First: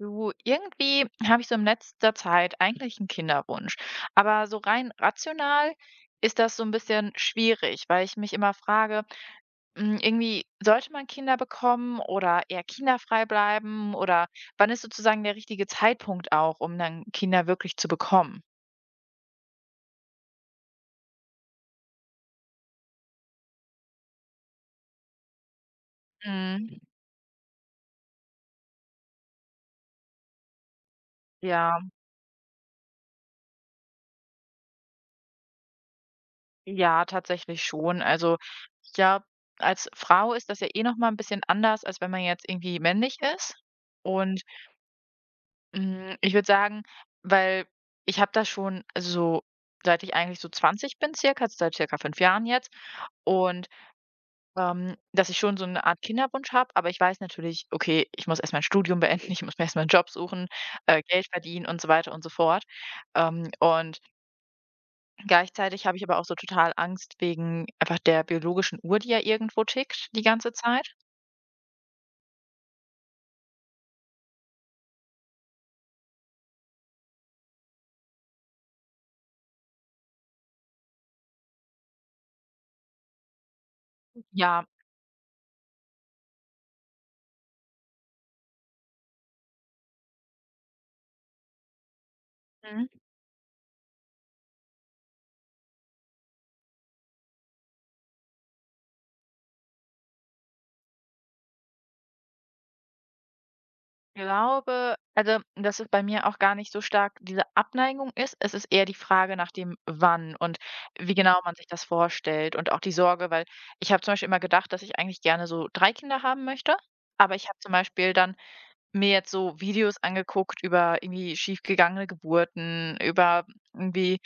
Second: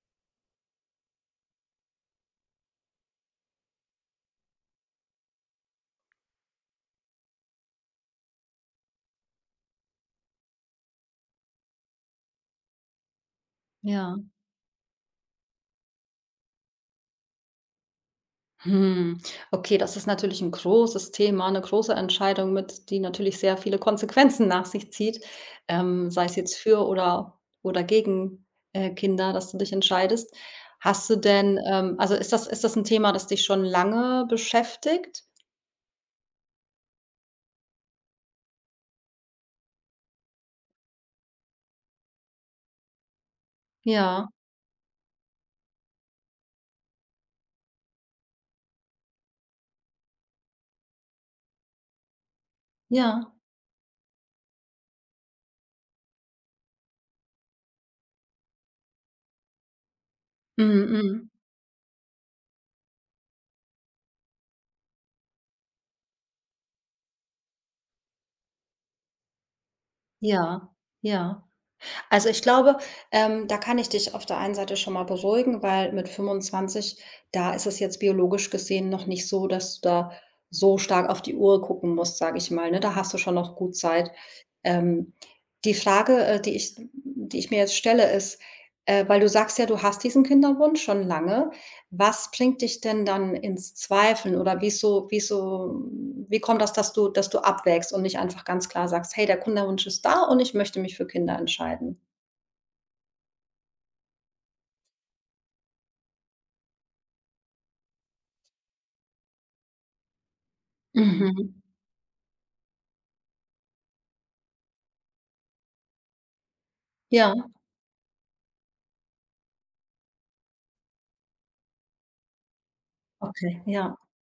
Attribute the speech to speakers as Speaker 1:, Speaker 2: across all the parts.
Speaker 1: Du, irgendwie habe ich so in letzter Zeit eigentlich einen Kinderwunsch. Aber so rein rational ist das so ein bisschen schwierig, weil ich mich immer frage, irgendwie sollte man Kinder bekommen oder eher kinderfrei bleiben
Speaker 2: Ja.
Speaker 1: oder wann ist sozusagen der richtige Zeitpunkt auch, um dann Kinder wirklich zu bekommen?
Speaker 2: Hm. Okay, das ist natürlich ein großes Thema, eine große Entscheidung mit, die natürlich sehr viele Konsequenzen nach sich zieht, sei es jetzt
Speaker 1: Mhm.
Speaker 2: für oder gegen, Kinder, dass du dich entscheidest. Hast du denn
Speaker 1: Ja,
Speaker 2: also, ist das ein Thema, das dich schon lange beschäftigt?
Speaker 1: ja, tatsächlich schon. Also ich glaube, als Frau ist das ja eh noch mal ein bisschen anders, als wenn man jetzt irgendwie männlich ist.
Speaker 2: Ja,
Speaker 1: Und ich würde sagen, weil ich habe das schon also so, seit ich eigentlich so 20 bin circa, also seit circa 5 Jahren jetzt
Speaker 2: ja.
Speaker 1: und, dass ich schon so eine Art Kinderwunsch habe, aber ich weiß natürlich, okay, ich muss erst mein Studium beenden, ich muss mir erst mal einen Job suchen,
Speaker 2: Mhm,
Speaker 1: Geld
Speaker 2: mhm.
Speaker 1: verdienen und so weiter und so fort. Und gleichzeitig habe ich aber auch so total Angst wegen einfach der biologischen Uhr, die ja irgendwo tickt die ganze
Speaker 2: Ja,
Speaker 1: Zeit.
Speaker 2: ja. Also, ich glaube, da kann ich dich auf der einen Seite schon mal beruhigen, weil mit 25 da ist es jetzt biologisch gesehen noch nicht so, dass du da so stark auf die Uhr gucken musst, sage ich mal, ne? Da hast du schon noch gut Zeit.
Speaker 1: Ja.
Speaker 2: Ähm, die Frage, die ich mir jetzt stelle, ist, weil du sagst ja, du hast diesen Kinderwunsch schon lange. Was bringt dich
Speaker 1: Mhm.
Speaker 2: denn dann ins Zweifeln oder wie kommt das, dass du abwägst und nicht einfach ganz klar sagst: „Hey, der Kinderwunsch ist da und ich möchte mich für Kinder entscheiden?“
Speaker 1: Glaube, also, dass es bei mir auch gar nicht so stark diese Abneigung ist. Es ist eher die Frage nach dem Wann und wie genau man
Speaker 2: Mhm.
Speaker 1: sich das vorstellt und auch die Sorge, weil ich habe zum Beispiel immer gedacht, dass ich eigentlich gerne so 3 Kinder haben möchte. Aber ich
Speaker 2: Ja,
Speaker 1: habe zum Beispiel dann mir jetzt so Videos angeguckt über irgendwie schiefgegangene Geburten, über
Speaker 2: okay, ja.
Speaker 1: irgendwie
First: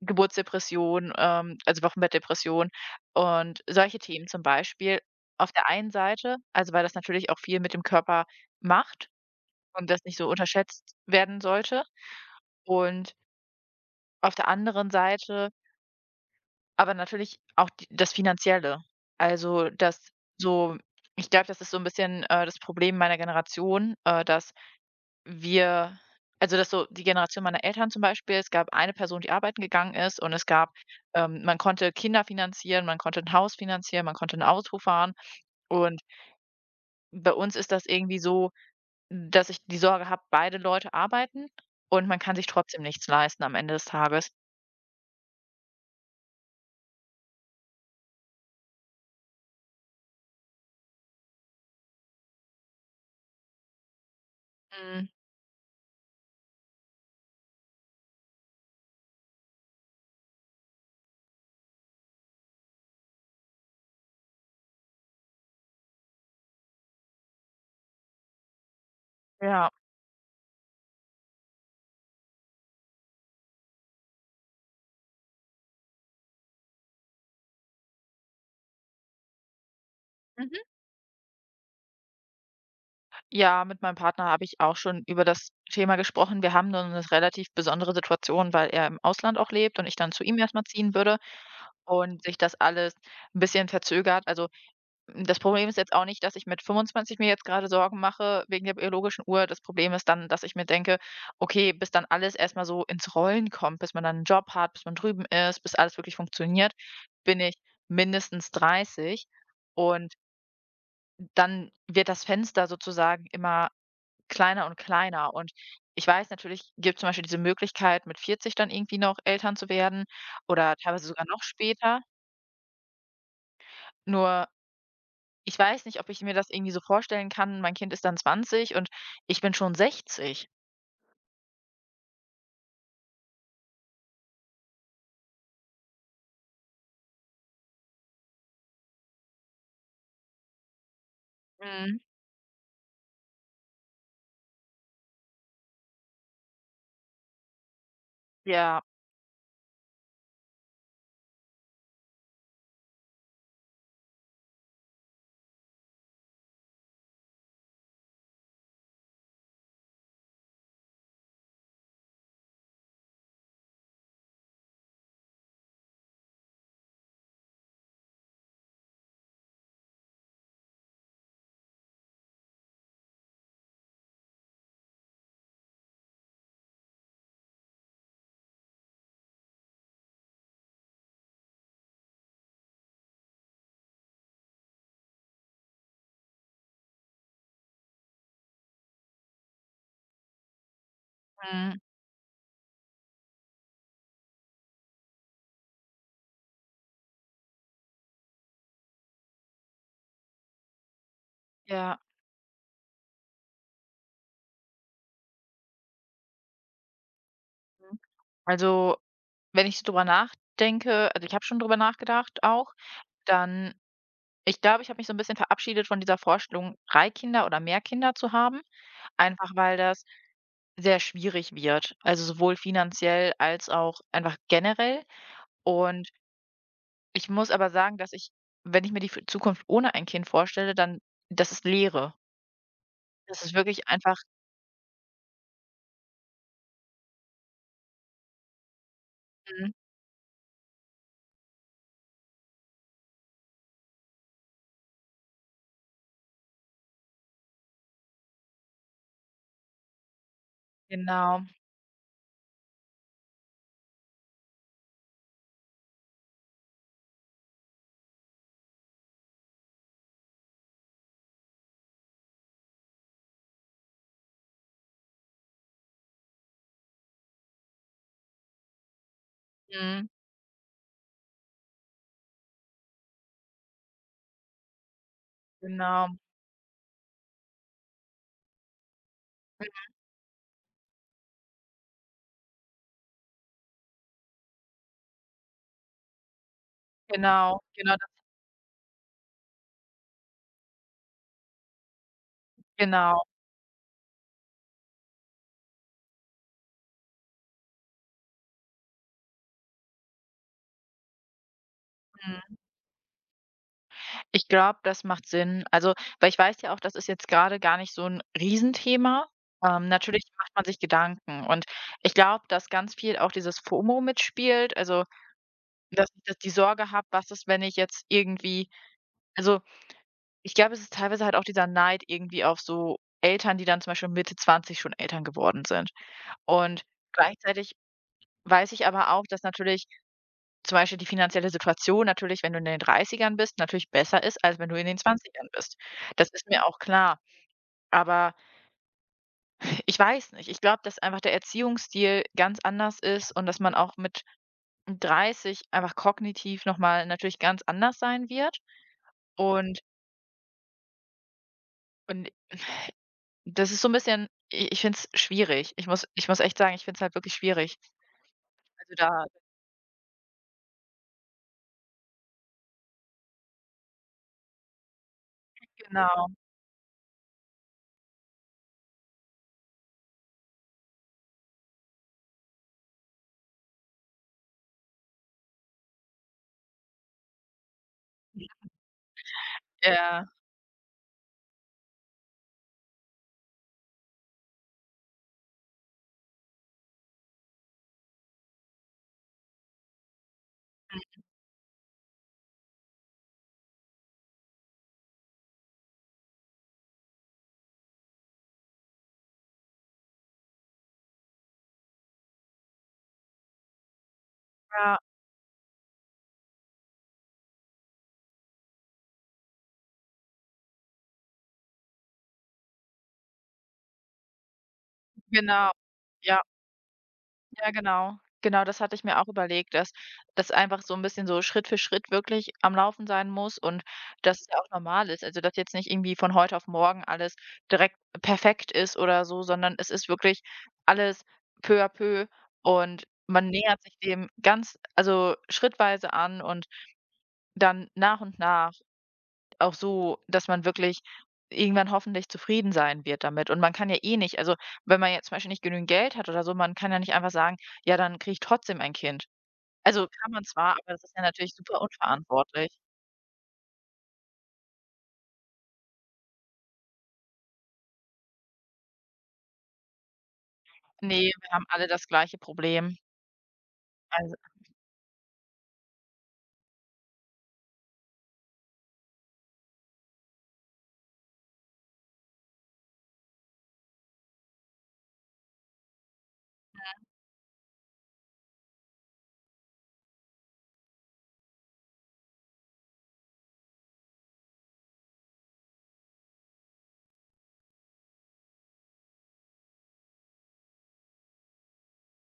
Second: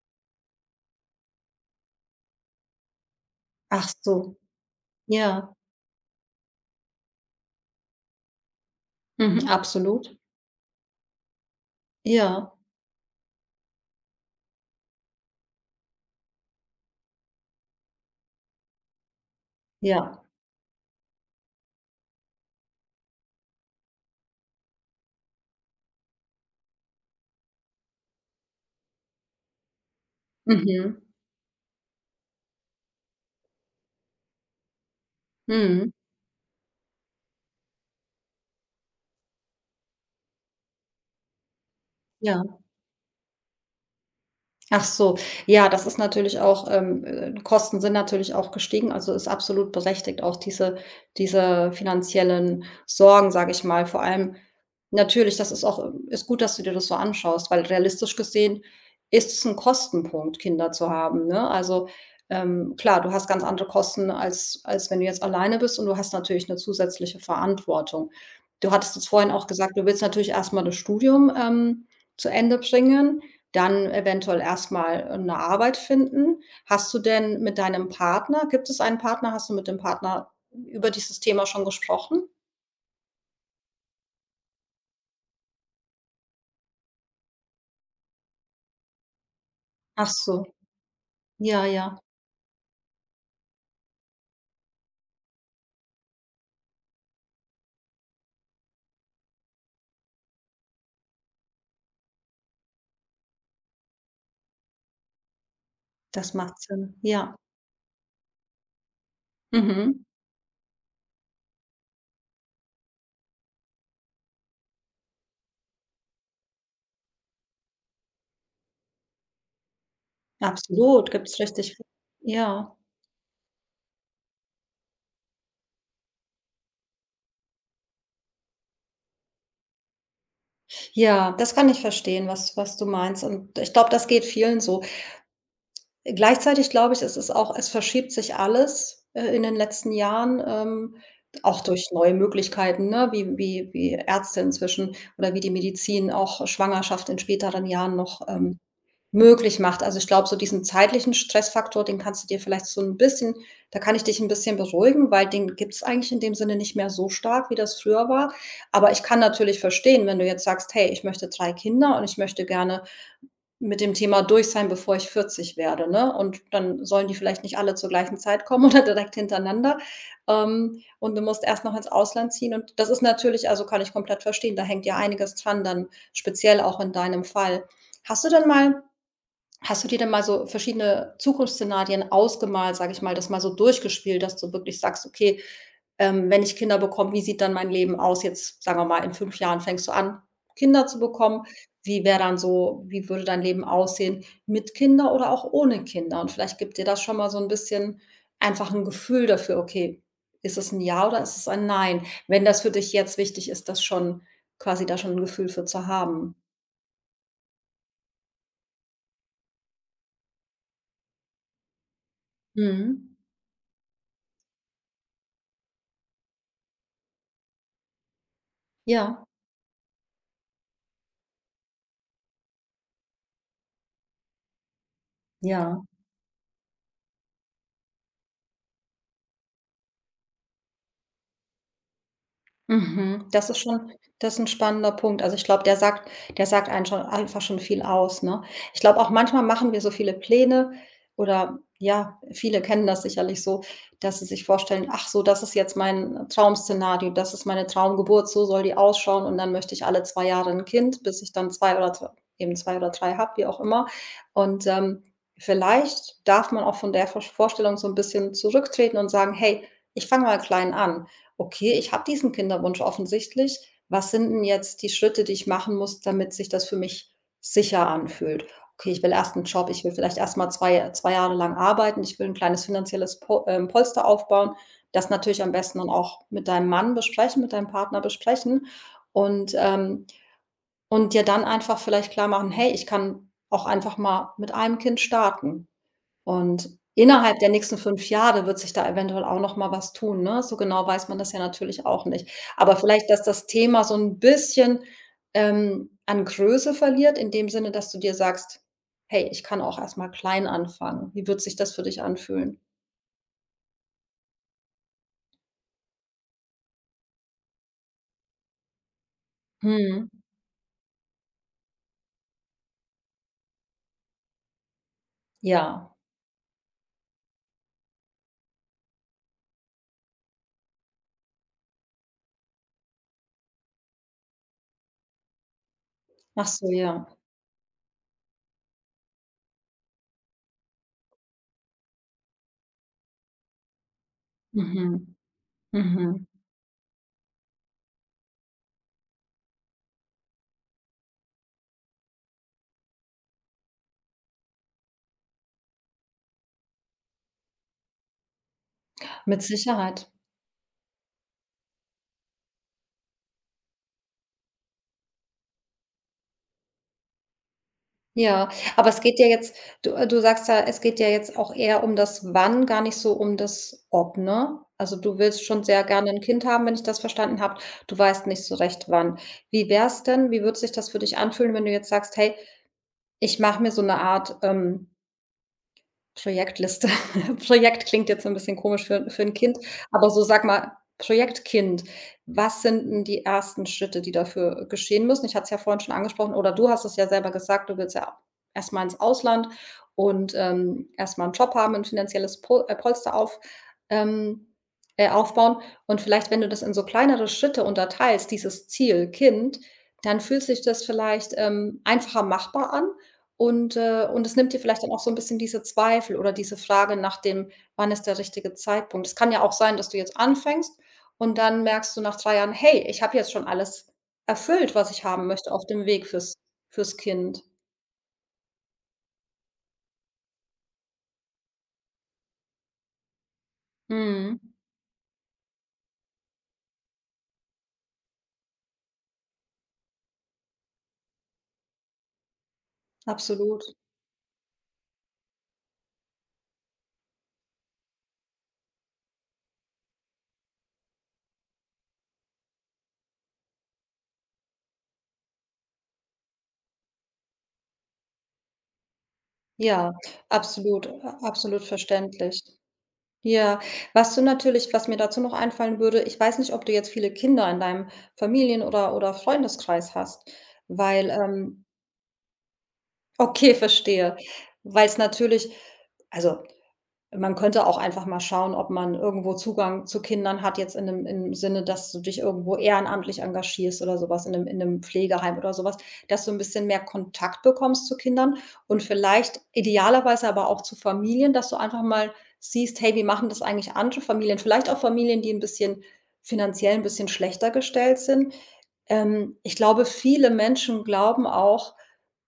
Speaker 1: Geburtsdepression, also Wochenbettdepression und
Speaker 2: Ach
Speaker 1: solche Themen
Speaker 2: so,
Speaker 1: zum Beispiel.
Speaker 2: ja.
Speaker 1: Auf der einen Seite, also weil das natürlich auch viel mit dem Körper macht,
Speaker 2: Mhm,
Speaker 1: und das
Speaker 2: absolut.
Speaker 1: nicht so unterschätzt werden sollte.
Speaker 2: Ja,
Speaker 1: Und auf der anderen Seite aber natürlich auch d das Finanzielle. Also, dass
Speaker 2: ja.
Speaker 1: so ich glaube, das ist so ein bisschen, das Problem meiner Generation, dass wir also, dass so die Generation meiner Eltern zum Beispiel es gab eine Person, die arbeiten gegangen ist und es gab
Speaker 2: Mhm.
Speaker 1: man konnte Kinder finanzieren, man konnte ein Haus finanzieren, man konnte ein Auto fahren.
Speaker 2: Mhm.
Speaker 1: Und bei uns ist das irgendwie so, dass ich die Sorge habe, beide Leute arbeiten und man kann sich
Speaker 2: Ja.
Speaker 1: trotzdem nichts leisten am Ende des Tages.
Speaker 2: Ach so, ja, das ist natürlich auch Kosten sind natürlich auch gestiegen, also ist absolut berechtigt auch diese finanziellen Sorgen, sage ich mal. Vor allem
Speaker 1: Mhm.
Speaker 2: natürlich, das ist auch ist gut, dass du dir das so anschaust, weil realistisch gesehen ist es ein Kostenpunkt, Kinder zu haben, ne? Also, klar, du hast ganz andere Kosten, als als wenn du jetzt alleine bist und du hast natürlich eine zusätzliche Verantwortung. Du hattest jetzt vorhin auch
Speaker 1: Ja.
Speaker 2: gesagt, du willst natürlich erstmal das Studium, zu Ende bringen, dann eventuell erstmal eine Arbeit finden. Hast du denn mit deinem Partner Gibt es einen Partner? Hast du mit dem Partner
Speaker 1: Mhm.
Speaker 2: über dieses Thema schon gesprochen?
Speaker 1: Ja, mit meinem Partner habe ich auch schon über das Thema gesprochen. Wir haben nur eine relativ besondere Situation, weil er im Ausland auch lebt und ich
Speaker 2: Ach
Speaker 1: dann zu ihm
Speaker 2: so,
Speaker 1: erstmal ziehen würde
Speaker 2: ja, ja,
Speaker 1: und sich das alles ein bisschen verzögert. Also das Problem ist jetzt auch nicht, dass ich mit 25 mir jetzt gerade Sorgen mache wegen der biologischen Uhr. Das Problem ist dann, dass ich mir denke: „Okay, bis dann alles erst mal so ins Rollen kommt, bis man dann einen Job hat, bis man drüben ist, bis alles wirklich
Speaker 2: das macht
Speaker 1: funktioniert,
Speaker 2: Sinn. Ja,
Speaker 1: bin ich mindestens 30.“
Speaker 2: mhm.
Speaker 1: Und dann wird das Fenster sozusagen immer kleiner und kleiner. Und ich weiß, natürlich gibt zum Beispiel diese Möglichkeit, mit 40 dann irgendwie noch Eltern zu werden oder teilweise
Speaker 2: Absolut,
Speaker 1: sogar
Speaker 2: gibt es,
Speaker 1: noch
Speaker 2: richtig,
Speaker 1: später.
Speaker 2: ja.
Speaker 1: Nur ich weiß nicht, ob ich mir das irgendwie so vorstellen kann. Mein Kind ist dann 20 und ich bin schon 60.
Speaker 2: Ja, das kann ich verstehen, was du meinst und ich glaube, das geht vielen so. Gleichzeitig glaube ich, es ist auch, es verschiebt sich alles, in den letzten Jahren, auch durch
Speaker 1: Mhm.
Speaker 2: neue Möglichkeiten, ne, wie Ärzte inzwischen oder wie die Medizin auch Schwangerschaft in späteren Jahren noch,
Speaker 1: Ja,
Speaker 2: möglich macht. Also, ich glaube, so diesen zeitlichen Stressfaktor, den kannst du dir vielleicht so ein bisschen, da kann ich dich ein bisschen beruhigen, weil den gibt es eigentlich in dem Sinne nicht mehr so stark, wie das früher war. Aber ich kann natürlich verstehen, wenn du jetzt sagst: „Hey, ich möchte 3 Kinder und ich möchte gerne mit dem Thema durch sein, bevor ich 40 werde, ne? Und dann sollen die vielleicht nicht alle zur gleichen Zeit kommen oder direkt hintereinander. Und du musst erst noch ins Ausland ziehen. Und das ist natürlich, also, kann ich komplett verstehen, da hängt ja einiges dran dann, speziell auch in deinem Fall. Hast du denn mal Hast du dir denn mal so verschiedene Zukunftsszenarien ausgemalt, sage ich mal, das mal so durchgespielt, dass du wirklich sagst: „Okay, wenn ich Kinder bekomme, wie sieht dann mein Leben aus?“ Jetzt sagen wir mal, in 5 Jahren fängst du an, Kinder zu bekommen.
Speaker 1: mhm.
Speaker 2: Wie wäre dann so, wie würde dein Leben aussehen mit Kinder oder auch ohne Kinder? Und vielleicht gibt dir das schon mal so ein bisschen einfach ein Gefühl dafür: „Okay, ist es ein Ja oder ist es ein
Speaker 1: Ja.
Speaker 2: Nein?“ Wenn das für dich jetzt wichtig ist, das schon quasi, da schon ein Gefühl für zu haben.
Speaker 1: Mhm. Also, wenn ich so drüber nachdenke also, ich habe schon drüber nachgedacht auch,
Speaker 2: Mhm.
Speaker 1: dann ich glaube, ich habe mich so ein bisschen verabschiedet von dieser Vorstellung, 3 Kinder oder mehr Kinder zu haben,
Speaker 2: Ja,
Speaker 1: einfach weil das sehr schwierig wird, also, sowohl finanziell als auch einfach generell.
Speaker 2: ja.
Speaker 1: Und ich muss aber sagen, dass ich, wenn ich mir die f Zukunft ohne ein Kind vorstelle, dann das ist Leere.
Speaker 2: Mhm,
Speaker 1: Das
Speaker 2: das
Speaker 1: ist
Speaker 2: ist
Speaker 1: wirklich
Speaker 2: schon,
Speaker 1: einfach.
Speaker 2: das ist ein spannender Punkt. Also, ich glaube, der sagt einen schon einfach schon viel aus, ne? Ich glaube auch, manchmal machen
Speaker 1: Mhm,
Speaker 2: wir so viele Pläne oder ja, viele kennen das sicherlich so, dass sie sich vorstellen: „Ach so, das ist jetzt mein Traum-Szenario, das ist meine Traumgeburt, so soll die ausschauen und dann möchte ich alle 2 Jahre ein Kind, bis ich
Speaker 1: genau,
Speaker 2: dann 2 oder dr eben 2 oder 3 habe“, wie auch immer. Und, vielleicht darf man auch von der Vorstellung so ein bisschen zurücktreten und sagen: „Hey, ich fange mal klein an.“ Okay, ich habe diesen Kinderwunsch offensichtlich. Was sind 'n jetzt die Schritte, die ich machen muss, damit sich das für mich sicher anfühlt? Okay, ich will erst einen Job, ich will
Speaker 1: mhm,
Speaker 2: vielleicht erst mal 2 2 Jahre lang arbeiten, ich will ein kleines finanzielles Po Polster aufbauen. Das natürlich am besten dann
Speaker 1: genau,
Speaker 2: auch mit deinem Mann besprechen, mit deinem Partner besprechen und, ähm und dir dann einfach vielleicht klar machen: „Hey, ich kann auch einfach mal mit einem Kind starten.“ Und innerhalb der
Speaker 1: genau,
Speaker 2: nächsten
Speaker 1: genau, das,
Speaker 2: 5 Jahre wird sich da eventuell auch noch mal was tun, ne? So genau weiß man das ja natürlich auch nicht. Aber vielleicht,
Speaker 1: genau,
Speaker 2: dass das Thema so 'n bisschen, an Größe verliert in dem Sinne, dass du dir sagst: „Hey, ich kann auch erst mal klein anfangen. Wie wird sich das für dich
Speaker 1: mhm.
Speaker 2: anfühlen?“
Speaker 1: Ich glaube, das macht Sinn. Also, weil ich weiß ja auch, das ist jetzt grade gar nicht so 'n Riesenthema.
Speaker 2: Mhm.
Speaker 1: Natürlich macht man sich Gedanken und ich glaube, dass ganz viel auch dieses FOMO mitspielt, also,
Speaker 2: Ja.
Speaker 1: dass ich da die Sorge habe: „Was ist, wenn ich jetzt irgendwie“, also, ich glaube, es ist teilweise halt auch dieser Neid irgendwie auf so Eltern, die dann zum Beispiel Mitte 20 schon Eltern geworden sind
Speaker 2: Ach so,
Speaker 1: und
Speaker 2: ja.
Speaker 1: gleichzeitig weiß ich aber auch, dass natürlich zum Beispiel die finanzielle Situation natürlich, wenn du in den Dreißigern bist, natürlich besser ist, als wenn du in den
Speaker 2: Mhm.
Speaker 1: Zwanzigern bist.
Speaker 2: Mhm.
Speaker 1: Das ist mir auch klar. Aber ich weiß nicht, ich glaube, dass einfach der Erziehungsstil ganz anders ist und dass man auch mit 30 einfach kognitiv noch mal natürlich ganz anders sein wird.
Speaker 2: Mit
Speaker 1: Und
Speaker 2: Sicherheit.
Speaker 1: und das ist so ein bisschen i ich finde es schwierig. Ich muss echt sagen, ich finde es halt wirklich schwierig.
Speaker 2: Ja, aber
Speaker 1: Also,
Speaker 2: es geht
Speaker 1: da
Speaker 2: ja jetzt, du sagst ja, es geht ja jetzt auch eher um das Wann, gar nicht so um das Ob, ne? Also, du willst schon sehr gerne ein
Speaker 1: genau.
Speaker 2: Kind haben, wenn ich das verstanden habe. Du weißt nicht so recht wann. Wie wär's denn, wie würde sich das für dich anfühlen, wenn du jetzt sagst: „Hey, ich mache mir so eine Art, Projektliste. Projekt klingt jetzt so 'n bisschen komisch für 'n Kind, aber so,
Speaker 1: Ja,
Speaker 2: sag mal, Projektkind. Was sind 'n die ersten Schritte, die dafür geschehen müssen? Ich hatte es ja vorhin schon angesprochen oder du hast es ja selber gesagt, du willst ja erst mal ins Ausland und, erst mal 'n Job haben, 'n finanzielles Po Polster ähm, aufbauen. Und vielleicht, wenn du das in so kleinere Schritte unterteilst, dieses Ziel Kind, dann fühlt sich das vielleicht, einfacher machbar an und es nimmt dir vielleicht dann auch
Speaker 1: ja,
Speaker 2: so ein bisschen diese Zweifel oder diese Frage nach dem: „Wann ist der richtige Zeitpunkt?“ Es kann ja auch sein, dass du jetzt anfängst und dann merkst du nach 3 Jahren: „Hey, ich habe jetzt schon alles erfüllt, was ich haben möchte auf
Speaker 1: genau.
Speaker 2: dem Weg fürs
Speaker 1: Ja.
Speaker 2: fürs Kind.“
Speaker 1: Ja, genau. Genau, das hatte ich mir auch überlegt, dass das einfach so ein bisschen so Schritt für Schritt wirklich am Laufen sein muss und
Speaker 2: Mhm.
Speaker 1: dass es ja auch normal ist. Also, dass jetzt nicht irgendwie von heute auf morgen alles direkt perfekt ist oder so, sondern es ist wirklich alles peu à peu und man
Speaker 2: Absolut.
Speaker 1: nähert sich dem ganz also, schrittweise an und dann nach und nach auch so, dass man wirklich irgendwann hoffentlich zufrieden sein wird damit. Und man kann ja eh nicht, also wenn man jetzt zum Beispiel nicht genügend Geld hat oder so, man kann ja nicht einfach sagen, ja, dann kriege ich trotzdem ein Kind.
Speaker 2: Ja,
Speaker 1: Also kann man zwar, aber
Speaker 2: absolut,
Speaker 1: das ist
Speaker 2: a
Speaker 1: ja natürlich
Speaker 2: absolut
Speaker 1: super
Speaker 2: verständlich.
Speaker 1: unverantwortlich.
Speaker 2: Ja, was du natürlich, was mir dazu noch einfallen würde, ich weiß nicht, ob du jetzt viele Kinder in deinem Familien oder Freundeskreis hast, weil,
Speaker 1: Ne, wir haben alle das gleiche Problem.
Speaker 2: Okay, verstehe.
Speaker 1: Also
Speaker 2: Weil's natürlich, also, man könnte auch einfach mal schauen, ob man irgendwo Zugang zu Kindern hat, jetzt in dem im Sinne, dass du dich irgendwo ehrenamtlich engagierst oder sowas, in einem Pflegeheim oder sowas, dass du ein bisschen mehr Kontakt bekommst zu Kindern und vielleicht idealerweise aber auch zu Familien, dass du einfach mal siehst: „Hey, wie machen das eigentlich andere Familien?“ Vielleicht auch Familien, die ein bisschen, finanziell ein bisschen schlechter gestellt sind. Ich glaube, viele Menschen glauben auch,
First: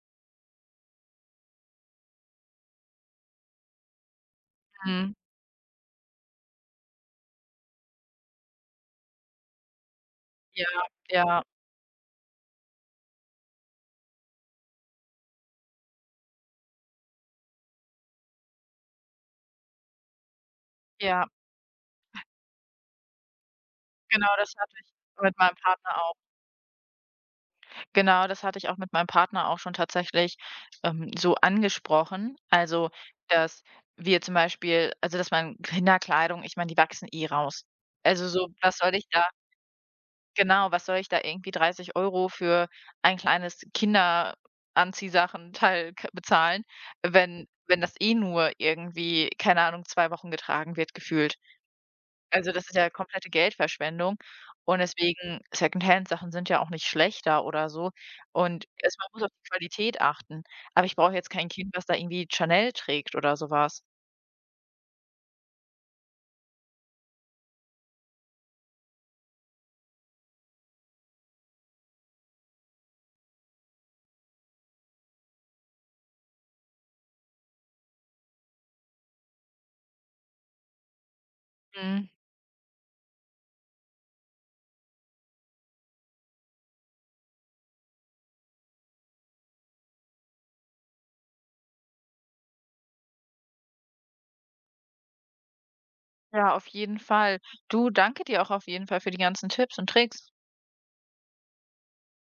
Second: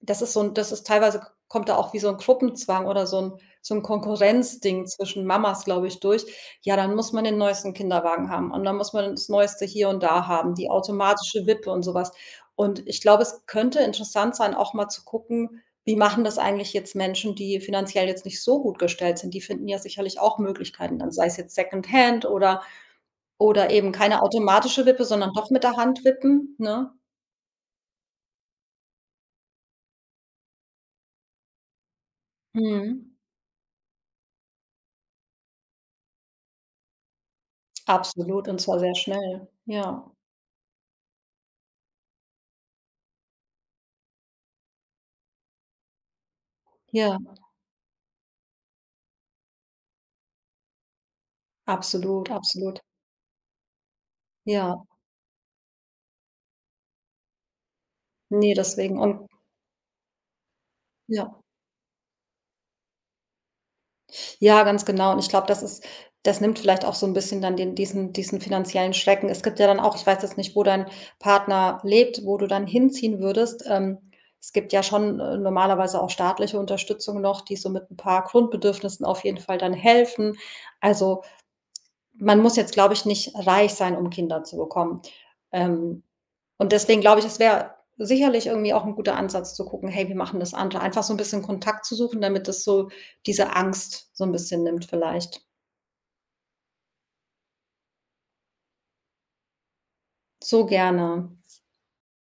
Speaker 2: das ist so ein, das ist teilweise, kommt da auch wie so ein Gruppenzwang oder so 'n Konkurrenzding
Speaker 1: mhm,
Speaker 2: zwischen Mamas, glaube ich, durch. Ja, dann muss man den neuesten Kinderwagen haben und dann muss man das Neueste hier und da haben,
Speaker 1: ja,
Speaker 2: die
Speaker 1: ja,
Speaker 2: automatische Wippe und so was. Und ich glaube, es könnte interessant sein, auch mal zu gucken, wie machen das eigentlich jetzt Menschen, die finanziell jetzt nicht so gut gestellt sind? Die finden ja sicherlich auch Möglichkeiten, dann, sei
Speaker 1: ja,
Speaker 2: es jetzt Secondhand oder eben keine
Speaker 1: genau, das hatte
Speaker 2: automatische
Speaker 1: ich
Speaker 2: Wippe, sondern
Speaker 1: mit
Speaker 2: doch
Speaker 1: meinem
Speaker 2: mit der
Speaker 1: Partner
Speaker 2: Hand
Speaker 1: auch.
Speaker 2: wippen, ne?
Speaker 1: Genau, das hatte ich auch mit meinem Partner auch schon tatsächlich, so angesprochen. Also,
Speaker 2: Mhm.
Speaker 1: dass wir zum Beispiel also, dass man Kinderkleidung ich meine, die wachsen eh raus. Also,
Speaker 2: Absolut,
Speaker 1: so,
Speaker 2: und zwar
Speaker 1: was
Speaker 2: sehr
Speaker 1: soll ich da
Speaker 2: schnell. Ja,
Speaker 1: genau, was soll ich da irgendwie 30 € für ein kleines Kinderanziehsachenteil k bezahlen,
Speaker 2: ja,
Speaker 1: wenn das eh nur irgendwie, keine Ahnung, 2 Wochen getragen wird gefühlt.
Speaker 2: absolut,
Speaker 1: Also, das ist
Speaker 2: absolut.
Speaker 1: ja komplette Geldverschwendung und
Speaker 2: Ja,
Speaker 1: deswegen Secondhand-Sachen sind ja auch nicht schlechter oder so
Speaker 2: ne,
Speaker 1: und es
Speaker 2: deswegen
Speaker 1: man muss
Speaker 2: und
Speaker 1: auf die Qualität achten. Aber ich brauche jetzt
Speaker 2: Ja.
Speaker 1: kein Kind, was da irgendwie Chanel trägt oder sowas.
Speaker 2: Ja, ganz genau. Und ich glaube, das ist, das nimmt vielleicht auch so 'n bisschen dann den diesen diesen finanziellen Schrecken. Es gibt ja dann auch, ich weiß jetzt nicht, wo dein Partner lebt, wo du dann hinziehen würdest. Es gibt ja schon, normalerweise auch staatliche Unterstützung noch, die so mit 'n paar Grundbedürfnissen auf jeden Fall dann helfen. Also,
Speaker 1: Mhm.
Speaker 2: man muss jetzt, glaube ich, nicht reich sein, um Kinder zu bekommen. Ähm. Und deswegen glaube ich, es wäre sicherlich irgendwie auch ein guter Ansatz zu gucken: „Hey, wie machen das andere?“ Einfach so ein bisschen Kontakt zu suchen, damit das so diese Angst so ein bisschen nimmt vielleicht.
Speaker 1: Ja, auf jeden Fall. Du, danke dir auch auf jeden Fall für die ganzen Tipps und Tricks.
Speaker 2: So gerne.